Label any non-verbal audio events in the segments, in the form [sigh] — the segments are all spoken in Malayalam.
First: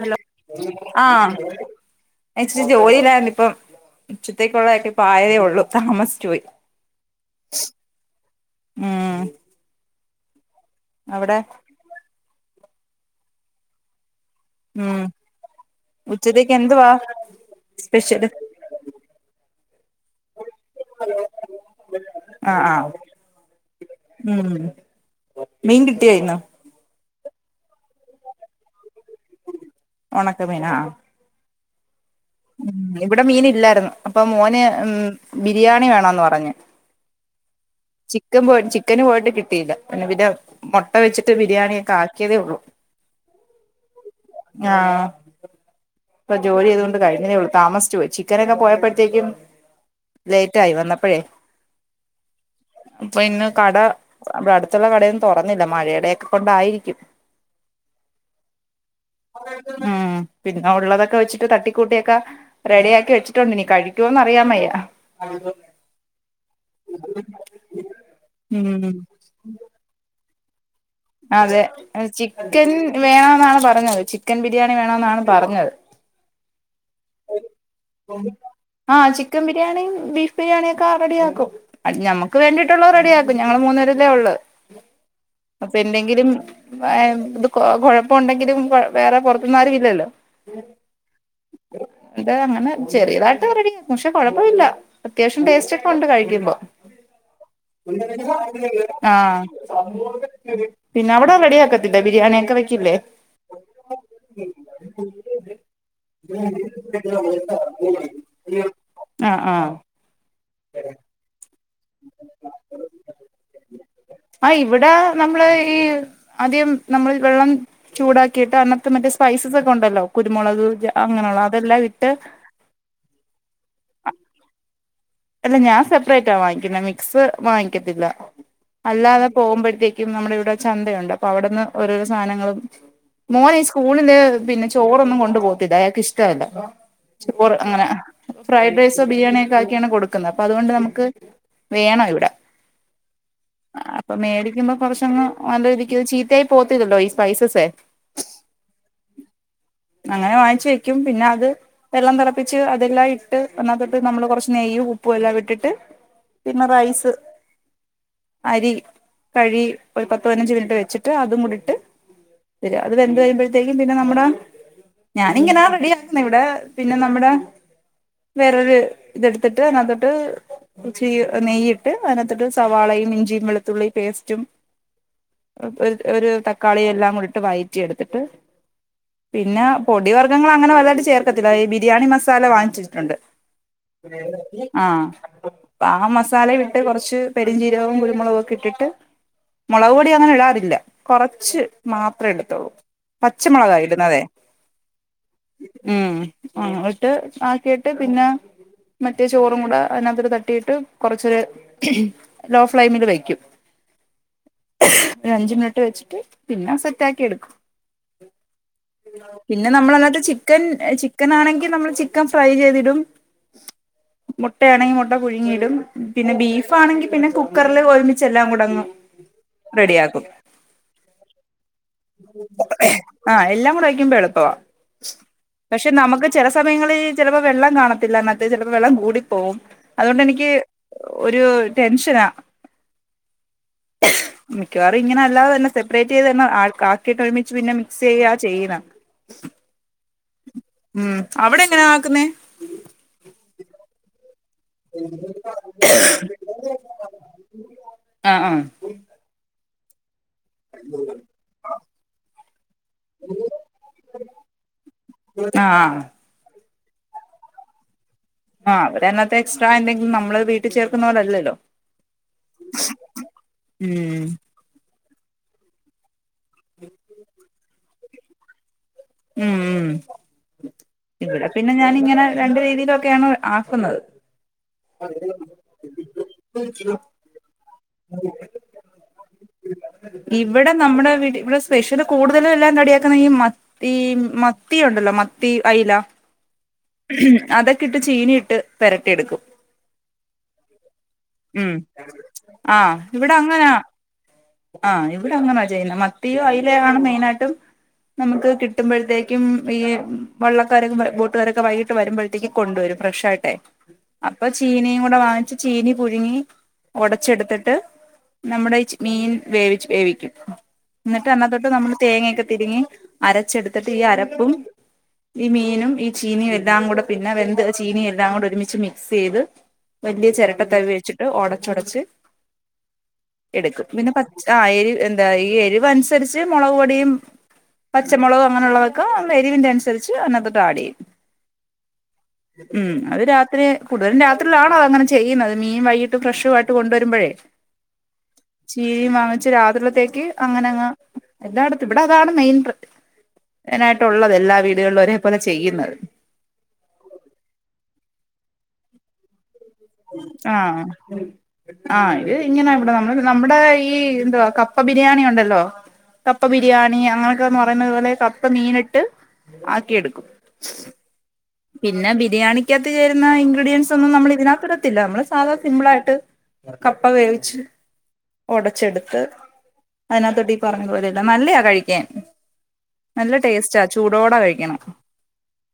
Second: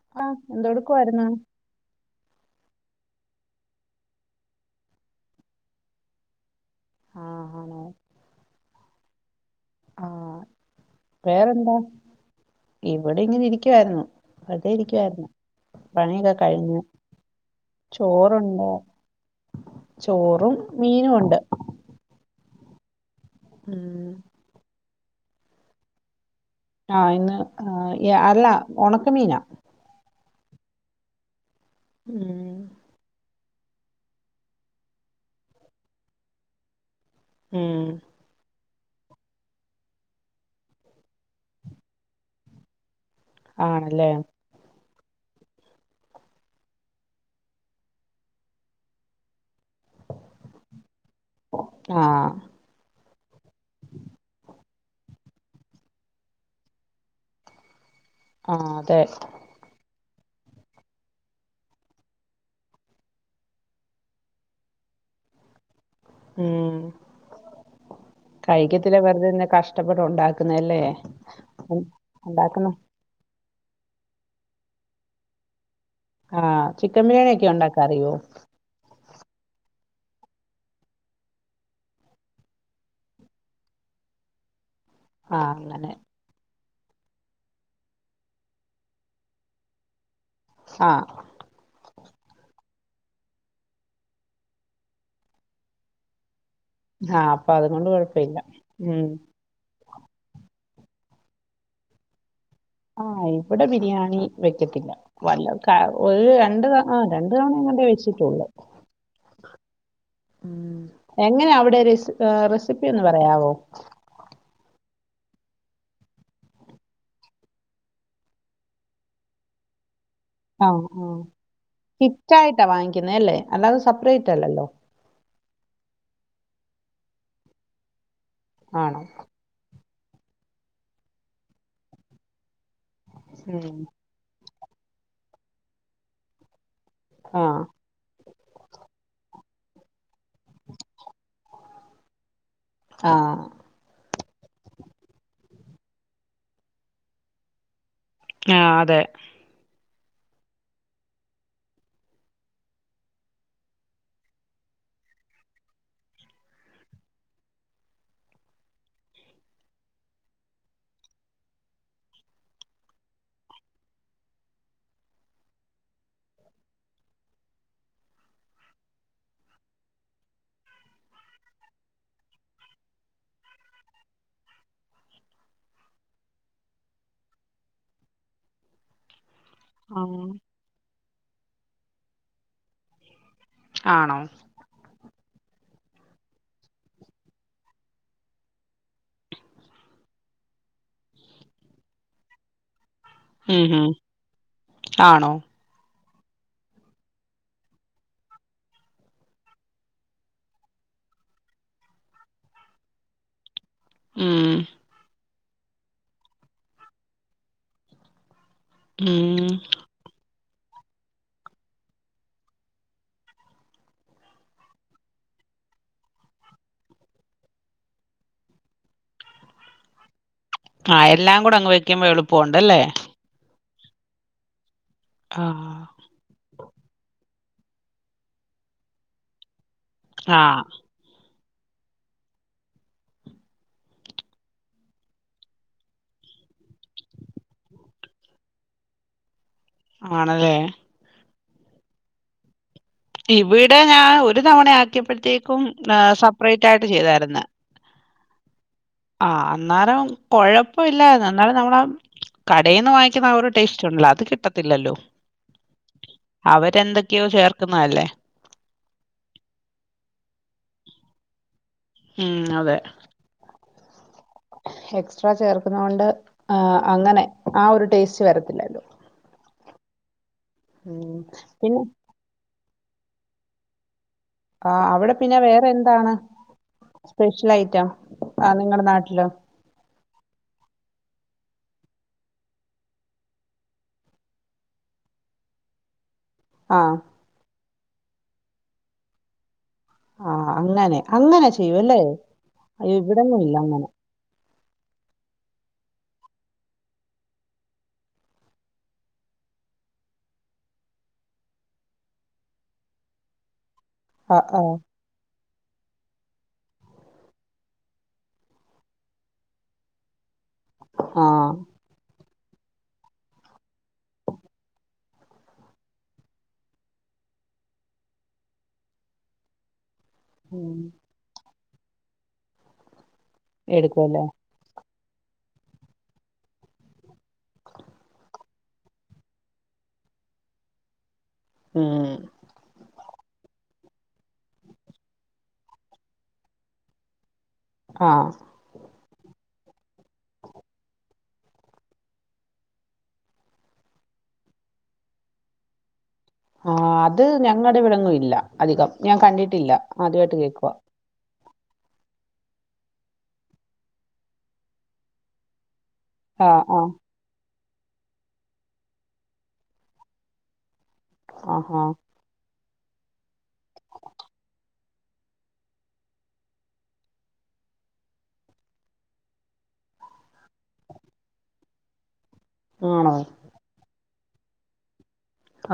ഹലോ ആഹ് എന്തെടുക്കുവായിരുന്നു ആഹ് ഞാൻ ഇച്ചിരി ജോലിയിലായിരുന്നു ഇപ്പം ഉച്ചത്തേക്കുള്ളതൊക്കെ ഇപ്പ ആയതേ ഒള്ളു. താമസിച്ചു പോയി ആഹ് ആണോ ഉം ആഹ് അവിടെ വേറെന്താ? ഇവടെ ഇങ്ങനെ ഇരിക്കുവായിരുന്നു. വെറുതെ ഉം ഇരിക്കുവായിരുന്നു പണിയൊക്കെ ഉച്ചത്തേക്ക് കഴിഞ്ഞു എന്തുവാ സ്പെഷ്യല് ചോറുണ്ട് ചോറും മീനുംണ്ട് ആഹ് ആഹ് ഉം ഉം മീൻ കിട്ടിയോ ഇന്ന് ആഹ് ഇന്ന് അല്ല ഉണക്ക മീനാ ഉണക്കമീൻ ആഹ് ഉം ഉം ഇവിടെ മീൻല്ലായിരുന്നു അപ്പൊ മോന് ഉം ബിരിയാണി വേണന്ന് പറഞ്ഞ് ഉം ചിക്കൻ പോയി ചിക്കന് പോയിട്ട് കിട്ടിയില്ല പിന്നെ പിന്നെ മുട്ട വെച്ചിട്ട് ബിരിയാണി ഒക്കെ ആക്കിയതേള്ളൂ ആണല്ലേ ആഹ് ഇപ്പ ജോലി ചെയ്ത കൊണ്ട് കഴിഞ്ഞതേള്ളൂ താമസി ച്ച് പോയി ചിക്കനൊക്കെ പോയപ്പോഴത്തേക്കും ലേറ്റ് ആയി വന്നപ്പഴേ ആഹ് ഇപ്പൊ ഇന്ന് കട അവിടെ അടുത്തുള്ള കടയൊന്നും തുറന്നില്ല മഴയുടെയൊക്കെ കൊണ്ടായിരിക്കും [inaudible] ആഹ് അതെ ഉം പിന്നെ ഉള്ളതൊക്കെ വച്ച് തട്ടിക്കൂട്ടിയൊക്കെ റെഡിയാക്കി വെച്ചിട്ടുണ്ട് ഇനി കഴിക്കോന്ന് അറിയാൻ വയ്യ ഉം ഉം കഴിക്കത്തില്ലേ വെറുതെ എന്തിനാ കഷ്ടപ്പെട്ട് ഉണ്ടാക്കുന്നല്ലേ അതെ ഉം, ഉണ്ടാക്കുന്ന ചിക്കൻ വേണ എന്നാണ് പറഞ്ഞത് ചിക്കൻ ബിരിയാണി വേണ എന്നാണ് പറഞ്ഞത് ആഹ് ചിക്കൻ ബിരിയാണിയ ഒക്കെ ഉണ്ടാ ആഹ് ചിക്കൻ ബിരിയാണിയും ബീഫ് ബിരിയാണിക്കെ ആഹ് റെഡി ആക്കും ഞമ്മക്ക് വേണ്ടിട്ടുള്ളത് റെഡി ആക്കും ഞങ്ങള്ൾ മൂന്ന്‌ പേരല്ലേ ഉള്ളു ആഹ് അപ്പൊ അങ്ങനെ എന്തെങ്കിലും ഇത് കുഴപ്പം ഉണ്ടെങ്കിലും വേറെ പുറത്തന്നും ആരും ഇല്ലല്ലോ ആഹ് ഇതാ അങ്ങനെ ചെറിയതായിട്ട് റെഡി പക്ഷെ കുഴപ്പമില്ല അത്യാവശ്യം ടേസ്റ്റ്ക്കെണ്ട് കഴിക്കുമ്പോ ആഹ് അപ്പൊ അതുകൊണ്ട് കൊഴപ്പ ഇല്ല ഉം ആഹ് പിന്നെ അവിടെ റെഡിയക്കത്തില്ലേ ബിരിയാണിയൊക്കെ വെ ആഹ് ഇവിടെ ബിരിയാണി വെക്കത്തില്ല വല്ല രണ്ട് ത ആഹ് രണ്ട് തവണഎങ്ങാണ്ട് [unintelligible] വെച്ചിട്ടൊള്ള്. ആഹ് ആഹ് ഉം എങ്ങനവിടെ രെസ് ആഹ് റെസിപ്പീന്ന് പറയാവോ. ആ ഇവട നമ്മള് ഈ ആദ്യം നമ്മൾ വെള്ളം ചൂടാക്കിയിട്ടന്നത്തെ മറ്റേ സ്പൈസാസക്കൊണ്ടല്ലോ കുരുമുളക് ജ അങ്ങനൊള്ള അതെല്ലാട്ട് ഇട്ടാ വാങ്ങിക്കുന്നേല്ലേ അല്ലാതേ സപ്രേറ്റല്ലല്ലോ. അല്ല, ഞാൻ സപ്രേറ്റാ വാങ്ങിക്കുന്നേ മിക്സ് വാങ്ങിക്കത്തില്ല ആണോ അല്ലാതെ പോകുമ്പോഴത്തേക്കും നമ്മുടിവിടെ ചന്തയുണ്ട്, അപ്പവിടുന്ന് ഓരോരോ സാധനങ്ങളും ഉം മോനീസ്കൂളില് പിന്നെ ചോറൊന്നും കൊണ്ടു പോവത്തില്ല അയാൾക്ക് ഇഷ്ടല്ല. ച് ബോറ് ആഹ് അങ്ങന ഫ്രൈഡ് റൈസ് ബിരിയാണിയക്കാക്കിയാണ് കൊടുക്ക് ക്ക് ന്ന് അപ്പ അതുകൊണ്ട് നമുക്ക് വേണ വിട ആഹ് അപ്പൊ മേടിക്കുമ്പോ കൊറച്ചങ്ങ് നല്ല രീതിക്ക് ചീത്തയായി പോവത്തില്ലല്ലോ ഈ സ്പൈസസേ. ആ അതെ അങ്ങനവാങ്ങിച്ച് വയ്ക്കും പിന്ന അത് വെള്ളം തെളപ്പിച്ച് അതെല്ലാം ഇട്ട് അതിനാതോട്ട് നമ്മള് കൊറച്ച് നെയ്യും ഉപ്പും എല്ലാവിട്ടിട്ട് പിന്ന റൈസ് അരി കഴികി ഒരു പത്ത് പതിനഞ്ച് മിനിറ്റ് വെച്ചിട്ട് അതുക്കൂടിട്ട് ശരി അത് വെന്ത് കഴിയുമ്പഴത്തേക്കും പിന്ന നമ്മട ഞാനിങ്ങനാ റെഡി ആക്കുന്നിവടെ പിന്നെ നമ്മുട വേറൊരു ഇതെടുത്തിട്ട് അതിനാത്തോട്ട് ച്ചി നെയ്യിട്ട് അതിനാത്തോട്ട് സവാളയും ഇഞ്ചിയും വെളുത്തുള്ളിപേസ്റ്റും ഒർ ഒരു തക്കാളിയെല്ലാം കൂടിട്ട് വയറ്റി എടുത്തിട്ട് പിന്ന ഉം പൊടിവർഗങ്ങളങ്ങന വലുതായിട്ട് ചേർക്കത്തില്ല, ഈ ബിരിയാണി മസാല വാങ്ങിച്ചിട്ടിടും. കണ്ട് ആണോ ആഹ് ആ മസാലേമിട്ട് കൊറച്ച് പെരിഞ്ചീരകവും കുരു മൊളകോക്കിട്ടിട്ട് മൊളക് പൊടി അങ്ങനിടാറില്ല കൊറച്ച് മാത്രേ ഇടത്തൊള്ളൂ. ഉം പച്ചമൊളകാ ഉം ഇടുന്നതെ ആണോ ഉം ആ ഇട്ട് ആക്കിയിട്ട് പിന്ന മറ്റേ ചോറും കൂട അതിനകത്തേക്ക് തട്ടിയിട്ട് കൊറച്ച് ലോഫ് ഫ്ലെയിമില് വയ്ക്കും. ഉം ഒരഞ്ചുമിനിറ്റ് വെച്ചിട്ട് പിന്ന സെറ്റാക്കിയെടുക്കും. ഉം പിന്ന നമ്മള് അതിനക'ത്ത് ' ചിക്കൻ ചിക്കനാണെങ്കിൽ നമ്മള് ചിക്കൻ ഫ്രൈ ചെയ്തിടും മുട്ടയാണെങ്കി മുട്ട പുഴുങ്ങിയിടും പിന്ന ബീഫാണെങ്കി പിന്ന കു കുക്കറില് ഒരുമിച്ചെല്ലാം കൂടങ്ങ് റെഡിയാക്കും. ആഹ് എല്ലാം കൂടങ്ങ് വെയ്ക്കുമ്പ എളുപ്പൊണ്ടല്ലേ. ആഹ് എല്ലാകൂടെവയ്ക്കുമ്പ എളുപ്പവാ ആഹ് പക്ഷെ നമുക്ക് ചെല സമയങ്ങളിൽ ചെലപ്പോ വെള്ളം കാണത്തില്ല മറ്റേത് ചെലപ്പോ വെള്ളം കൂടി പോകും അതുകൊണ്ടെനിക്ക് ആഹ് ഒരൂ ടെൻഷനാ മിക്കവാറും ഇങ്ങനല്ലാതെതന്നെ സെപ്പറേറ്റ് ചെയ്ത് തന്നെ ആക്ക് ആക്കിയിട്ട് ഒരുമിച്ച് പിന്നെ മിക്സ് ചെയ്യുകയാ ചെയ്യണ ആണല്ലെ ഉം അവിടെ എങ്ങനെയാക്കുന്നെ ഇവിടെ ഞാൻ ഒരു തവണ ആക്കിയപ്പഴത്തേക്കും ആ സെപ്രേറ്റായിട്ട് ചെയ്തായിരുന്ന്. ആഹ് ആഹ് ആഹ് അന്നാരം കൊഴപ്പില്ലായിരുന്നു എന്നാലും നമ്മളാ കടേന്ന് വാങ്ങിക്കുന്ന ആ ഒരു ടേസ്റ്റുണ്ടല്ലോ അത് കിട്ടത്തില്ലല്ലോ. ആഹ് അവരെന്തെക്കെയോ ചേർക്കുന്നതല്ലേ. ആ അവരയിനാത്ത് എക്സ്ട്രാ എന്തെങ്കിലും നമ്മള് വീട്ടിൽ ചേർക്കുന്ന പോലല്ലല്ലോ. ഉം അതെ ഉം എക്സ്ട്രാ ചേർക്കുന്ന കൊണ്ട് അങ്ങനെ ആ ഒരു ടേസ്റ്റ് വരത്തില്ലല്ലോ ഉം ഉ ഉം ഇവിടെ പിന്നെ ഞാാനിങ്ങനെ രണ്ട രീതിയിലൊക്കെയാണ് ആക്കുന്നത് ആ അവിടെ പിന്നെ വേറെ എന്താണ് സ്പെഷ്യൽ ഐറ്റം ഉ ആ ഞങ്ങളുടെ നാട്ടിലോ ഇവിടെ നമ്മുടെ ഇവിടെ സ്പെഷ്യല് കൂടുതലും എല്ലാം കടിയാക്കുന്ന ഈ മന്ത്തി ഈ മത്തി ഉണ്ടല്ലോ മത്തി അയ്ല ആഹ് അതൊക്കെ ഇട്ട് ചീനിയിട്ട് പെരട്ടിയെടുക്കും. ആഹ് അങ്ങനെ അങ്ങനെ ഉം ചെയ്യും അല്ലേ. ആ അയ്യോ ഇവിട ഇവിടൊന്നും ഇല്ല അങ്ങനാ. അങ്ങനെ. ആഹ് ഇവിട അങ്ങനാ ചെയ്യുന്ന മത്തിയോ അയിലെയോ ആണ് മെയിനായിട്ടും നമുക്ക് കിട്ടുമ്പഴ്ത്തേക്കും ഈ വള്ളക്കാരൊ ബോട്ടുകാരൊക്കെ വൈകിട്ട് വരുമ്പഴ് ത്തേക്ക് കൊണ്ട് വരും ഫ്രഷ് ആയിട്ടെ ആഹ് അപ്പൊ ആഹ് ചീനിയും കുടവാച്ച് ചീനി പുഴുങ്ങി ഒടച്ചെടുത്തിട്ട് നമ്മുടെ മീൻ വേവിച്ച് വേവിക്കും. എന്നിട്ട് അന്നാ ആഹ് തൊട്ട് നമ്മള് തേങ്ങൊക്കെ തിരിങ്ങി അരച്ചെടുത്തിട്ട് ഈ അരപ്പും ഈ മീനും ഈ ചീനിയും എല്ലാംകുട പിന്നെ വെന്ത് ചീനിഎല്ലാം കൂടെ ഒരുമിച്ച് മിക്സ് ചെയ്ത് വല്യ ചെരട്ട ഉം തവി വെച്ചിട്ട് ഒടച്ചൊടച്ച് എടുക്കും. പിന്നെ എടുക്കുവല്ലേ ആഹ് എരിവ് എന്താ ഈ എരിവ്നുസരിച്ച് മുളക് പൊടിയും പച്ചമുളകും അങ്ങനുള്ളതൊക്ക എരിവിന്റെ അനുസരിച്ച് അയിനത്തോട്ട് ആഡ് ചെയ്യും. ഉം ഉം അത് രാത്രി കൂടുതലും രാത്രിയിലാണോ അത അങ്ങനെ ചെയ്യുന്നത് മീൻ വൈകിട്ട് ഫ്രഷുവായിട്ട് കൊണ്ടുവരുമ്പോഴേ. ആഹ് ചീയും വാങ്ങിച്ച് രാത്രിലത്തേക്ക് അങ്ങനങ്ങ് എല്ലാ അടുത്ത് ഇവിടെ അതാണ് മെയിൻ പ്ര നായിട്ടള്ളത് എല്ലാ വീടുകളിലും ഒരേപോലെ ചെയ്യുന്നത്. ആ അത് ഞങ്ങട ഇവിടൊന്നും ഇല്ല. അധികം ഞാൻ കണ്ടിട്ടില്ല. ആദ്യമായിട്ട് കേൾക്കുവാ ആഹ് ആഹ് ഇത് ഇങ്ങനാ ഇവിടെ നമ്മ നമ്മുടെ ഈ എന്തോ കപ്പ ബിരിയാണി ഒണ്ടല്ലോ കപ്പ ആഹ് ആഹ് ബിരിയാണി അങ്ങനെയൊക്കെന്ന് പറയുന്നത് പോലെ കപ്പ മീനീട്ട് ആക്കി എടുക്കും. ആഹാ പിന്ന ബിരിയാണിക്കത്ത് ചേരുന്ന ഇൻഗ്രീഡിയൻസ് ഒന്നും നമ്മൾ ഇതിനാത്തിട പത്തില്ല നമ്മള് സാധ സിമ്പിളായിട്ട് കപ്പ വേവിച്ച് ഒടച്ചെടുത്ത് അതിനത്തൊട്ട് ഈ പറഞ്ഞ പോലെല്ല നല്ലെയാ കഴിക്കാൻ. ആണോ നല്ല ടേസ്റ്റാ ചൂടോട കഴിക്കണം.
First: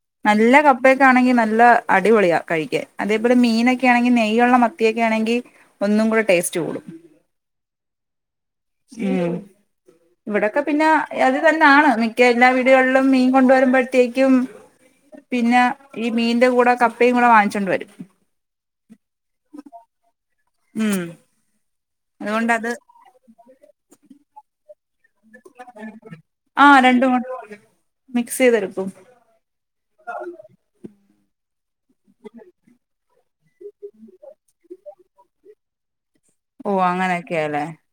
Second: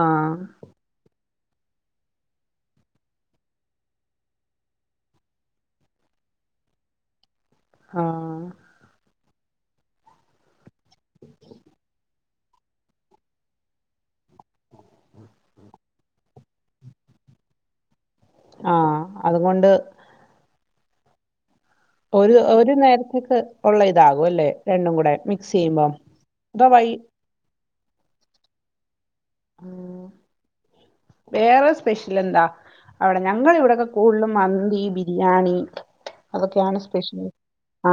ആഹ് നല്ല കപ്പ പ്പേക്ക ആണെങ്കി നല്ല അടിപൊളിയാ കഴിക്ക അതേപോലെ മീനൊക്കെ ആണെങ്കി നെയ്യോള്ള മത്തിയൊക്കെ ആണെങ്കി ഒന്നുംകുട ടേസ്റ്റ് കൂടും. ആ ഉം ഇവിടൊക്കെ പിന്ന അത് തന്നാണ് മിക്ക എല്ലാ വീടുകളിലും മീൻ കൊണ്ട വരുമ്പോഴ്ത്തേക്കും [unintelligible] പിന്ന ഈ മീന്റ കൂടെ കപ്പേം കൂടെ വാങ്ങിച്ചോണ്ട് വരും. ആഹ് അതുകൊണ്ട് ഉം ഒരു അതുകൊണ്ടത് ഒരു നേരത്തേക്ക് ഒള്ള ഇതാകും അല്ലേ രണ്ടും കൂടെ. മിക്സ് ചെയ്യുമ്പം ആ അതോ വൈ രണ്ട് മണ മിക്സ് ചെയ്തെടുക്കും. ഉ വേറെ സ്പെഷ്യൽ എന്താ? അവിടെ ഞങ്ങള ഇവിടെയൊക്കെ കൂടുതലും മന്തി, ബിരിയാണി. ഓ അതൊക്കെയാണ് സ്പെഷ്യൽ. അങ്ങനെയൊക്കെയാല്ലേ ആ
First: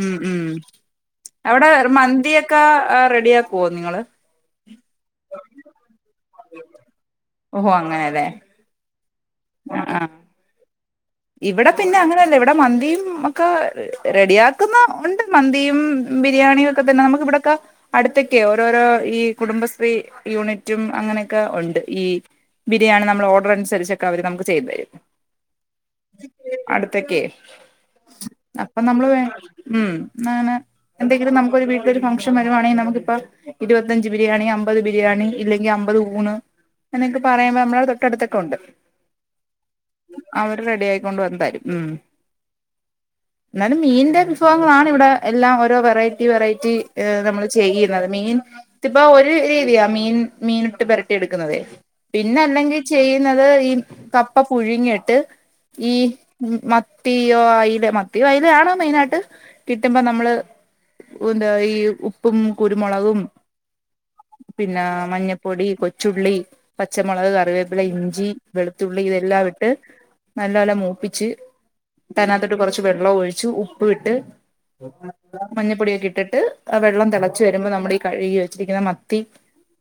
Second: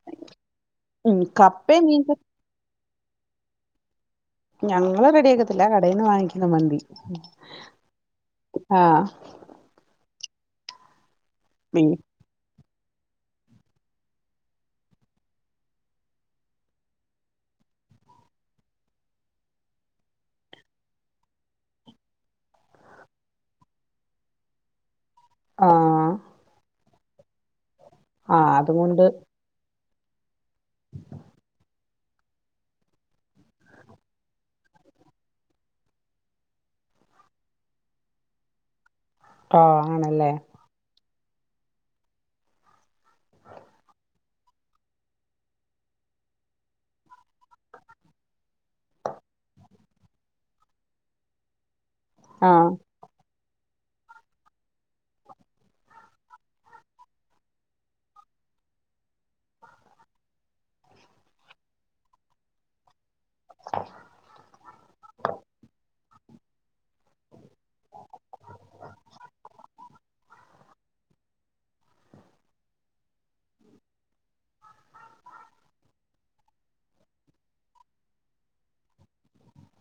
ഉം, ഉം അവിട മീൻകറി മന്തിയക്ക റെഡി ആക്കുവോ നിങ്ങള്? ഞങ്ങള് റെഡിയാക്കത്തില്ല കടെന്ന് വാങ്ങിക്കുന്ന മന്തി. ആഹ് ആഹ് ആഹ് ഇവിടെ പിന്ന ബീഫ് അങ്ങനല്ല ഇവിടെ മന്തിയും ഒ ക്കെ റെഡിയാക്കുന്ന ണ്ട് മന്തിയും ബിരിയാണിയും ക്കെ തന്നെ നമുക്ക് ഇവിടക്ക അടുത്തൊക്കെ ഓരോരോ ഈ കുടുംബശ്രീ യൂണിറ്റും അങ്ങനെക്കെ ഉണ്ട് ഈ ബിരിയാണി നമ്മൾ ഓർഡർ അനുസരിച്ചൊക്കെ അവര് നമുക്ക് ചെയ്തരും ആഹ് അടുത്തോക്കെ ആഹ് അപ്പൊ നമ്മള് അതുകൊണ്ട് വേ ഉംമം ആനെ എന്തങ്കിലും നമുക്കോരു വീ ഇ ഒരു ഫംഗ്ഷൻ വരുവാണെൽ നമുക്കിപ്പൊ ഇരുവത്തഞ്ച് ബിരിയാണി അമ്പത് ബിരിയാണി ഇല്ലെങ്കിൽ അമ്പത് ഊണ് എന്നൊക്കെ പറയുമ്പോൾ നമ്മളെ തൊട്ടടുത്തൊക്കെ ഉണ്ട് ആഹ് ആണല്ലേ റെഡിയായി കൊണ്ട് വന്നതായിരിക്കും ഉമം ന്നാലും മീൻ ന്റെ വാണ് ഇവിടെ എല്ലാം ഓരോ വെറൈറ്റി വെറൈറ്റി ഏഹ് നമ്മൾ ചെയ്യുന്നത് മീൻ ത്തിപ്പ ഒരു രീതിയാ മീൻ മീൻ ഇട്ട് പരട്ടി എടുക്കുന്നത് പിന്നെ ആഹ് അല്ലെങ്കിൽ ചെയ്യുന്നത് ഈ കപ്പ പുഴുങ്ങിട്ട് ഈ മത്തിയോ അയ്ല മത്തിയോ അയ്ലയോ ആണ് മെയിനായിട്ട് കിട്ടുമ്പോ നമ്മള് എന്താ ഈ ഉപ്പും കുരുമുളകും പിന്നെ മഞ്ഞപ്പൊടി കൊച്ചുള്ളി പച്ചമൊളക് കറിവേ ല്ല ഇഞ്ചി വെളുത്തുള്ളി ഇതെല്ലാം ഇട്ട് നല്ലപോലെ മൂപ്പിച്ച് അതിനകത്തട്ട് കൊറച്ച് വെള്ളം ഒഴിച്ച് ഉപ്പ് ഇട്ട് മഞ്ഞപ്പൊടിയൊക്കെട്ടിട്ട് വെള്ളം തിളച്ചു വരുമ്പോ നമ്മൾ ഈ കഴുകി വെച്ചിരിക്കുന്ന മത്തി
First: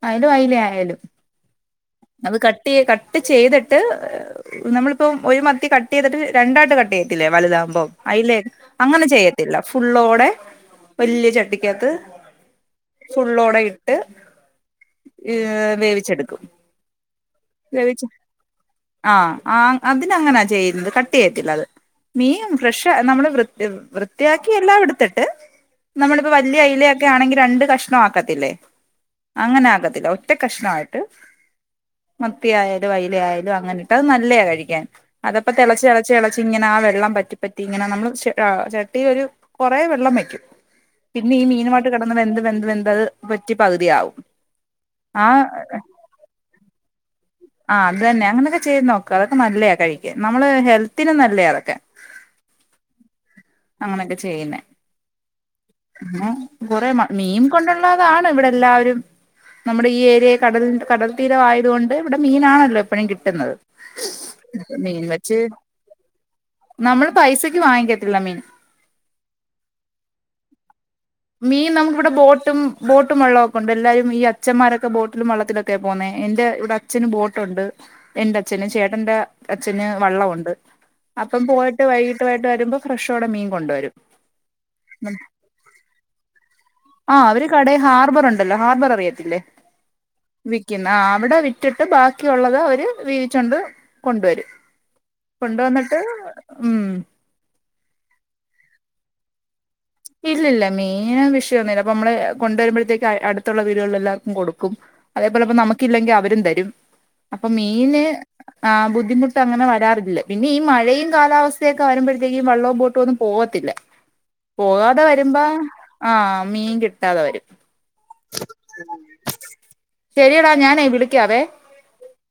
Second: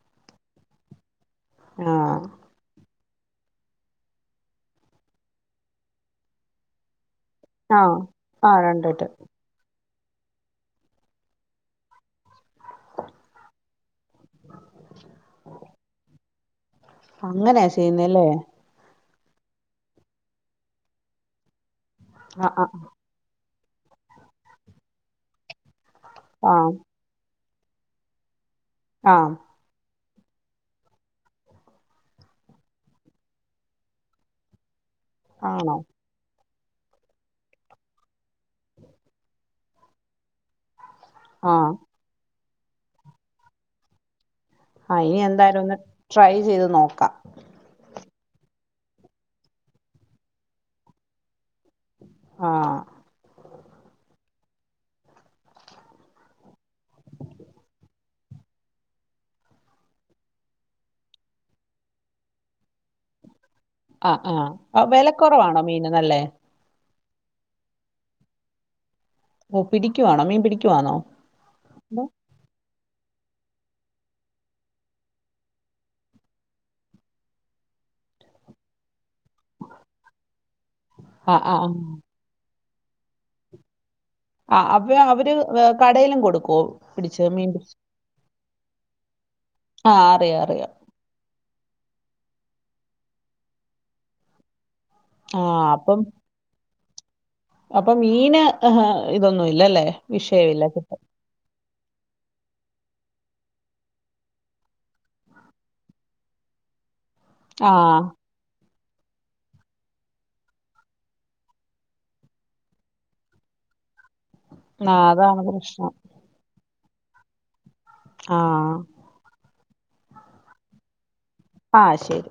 അയ്ല അയ്ല ആയാലും ആഹ് അത് കട്ട് കട്ട് ചെയ്തിട്ട് നമ്മളിപ്പോം ഒരു മത്തി കട്ട് ചെയ്തിട്ട് രണ്ടായിട്ട് കട്ട് ചെയ്യത്തില്ലേ വലുതാവുമ്പോം ആഹ് അയ്ലെ ആഹ് അങ്ങനെ രണ്ടട്ട് ചെയ്യ ത്തില്ല ഫുുള്ളോടെ വെല്ല്യ ചട്ടിക്കകത്ത് ഫുള്ളോടെ ഇട്ട് ഏഹ് വേവിച്ചെടുക്കും അങ്ങനെയ വേവിച്ച് ചെയ്യുന്നല്ലേ ആഹ് ആഹ് അതിനങ്ങനാ ചെയ്യുന്നത് കട്ട് യ്യത്തില്ല അത് മീൻ ആഹ് ആഹ് ഫ്രഷ് നമ്മള് വൃ വൃത്തിയാക്കി എല്ലാം ടുത്തിട്ട് നമ്മളിപ്പോ വലിയ ആഹ് അയില ക്കെ ആണെങ്കി രണ്ട് കഷ്ണം ആക്കത്തില്ലേ ആഹ് അങ്ങനെ ആക്കത്തില്ല ഒറ്റ കഷ്ണായിട്ട് മത്തി ആയാലും അയ്ല ആയാലും അങ്ങനെട്ട് അത് നല്ലെ കഴിക്കാൻ അതപ്പ ആണോ തിളച്ചള ചെളച്ച് ങ്ങനെ ആ വെള്ളം വറ്റിപ്പറ്റി ങ്ങനെ നമ്മള് ച ആ ചട്ടി ഒരു കുറെ വെള്ളം വയ്ക്കും പിന്നെ ഈ ആഹ് മീനമായിട്ട് കെടന്ന് വെന്ത് വെന്ത് വെന്ത് അത് പറ്റി പകുതിയാവും ഹാ ഇനി ആ എന്തായാലും ഒന്ന് ട്രൈ ചെയ്ത് നോക്കാം ആഹ് അതന്നെ അങ്ങനൊക്കെ ചെയ്ത് നോക്ക അതൊക്കെ നല്ലയാ കഴിക്ക നമ്മള് ഹെൽത്തിനും നല്ലയാ അതൊക്കെ ആഹ് അങ്ങനെയൊക്കെ ചെയ്യുന്നേ ഉമം കൊറെ മീൻ കൊണ്ടുള്ളതാണ് ഇവിടെ എല്ലാവരും നമ്മുടെ ഈ ഏരിയെ കടലി കടൽ തീര ആയതുകൊണ്ട് വിടെ മീനാണല്ലോ എപ്പോഴും കിട്ടുന്നത് ആഹ് ആഹ് വെലക്കുറവാണോ മീൻ നല്ലേ നമ്മള് പൈസക്ക് വാങ്ങത്തില്ല മീൻ ഓ പിടിക്കുവാണോ മീൻ പിടിക്കുവാണോ മീൻ നമ്മുടെ ബോട്ടും ബോട്ടും വെള്ളമൊക്കെണ്ട്ല്ലാരും ഈ അച്ന്മാരൊക്കെ ബോട്ടിലും വെള്ളത്തിലൊക്കെ പൊവ്ന്നേ എന്റെ ഇവിടെ അച്ഛന് ബോട്ടുണ്ട് എന്റെ അച്ഛന് ചേട്ടന്റെ അച്ഛന് വള്ളണ്ട് ആഹ് അപ്പം ആഹ് പോയിട്ട് വൈകിട്ട് പോയിട്ട് വരുമ്പോ ഫ്രഷോടെ മീൻ കൊണ്ടോരും ആഹ് അപ്പൊ അവര് കടയിലും കൊടുക്കോ ആ പിടിച്ച് അവര് മീൻ പിടി കടയിൽ ഹാർബർ ണ്ട് അല്ല ഹാർബർ അറിയത്തില്ലേ ആഹ് അറിയാ അറിയ ആഹ് അവിടെ വിറ്റിട്ട് ബാക്കിയുള്ളത് അവര് വീതിച്ചൊണ്ട് കൊണ്ടുവരും ആഹ് കൊണ്ടോന്നിട്ട് അപ്പം ഉം അപ്പൊ മീന് ഇതൊന്നുല്ലല്ലേ ഇല്ല ഇല്ല മീന് വിഷയംന്നുല്ല അപ്പൊ നമ്മള് കൊണ്ടുവരുമ്പോഴത്തേക്ക് അടുത്തുള്ള വീട്കള്ൽ എല്ലാവർക്കും കൊടുക്കും അതേപോലെപ്പ നമുക്കില്ലെങ്കിൽ അവരും തരും അപ്പൊ ആഹ് മീന് ആ് ബുദ്ധിമുട്ട്ങ്ങെനെ വരാറില്ല പിന്നെ ഈ മഴയും കാലാവസ്ഥയൊക്കെ വരുമ്പഴത്തേക്കും വള്ളവും ബോട്ടോ ഒന്നും പോകത്തില്ല പോവാതെ ആഹ് വരുമ്പോ അതാണ് പ്രശ്നം ആഹ് മീൻ കിട്ടാതെ വരും ആഹ് ശെരിടാ ഞാനേ വിളിക്കാവേ ആഹ് ശെരി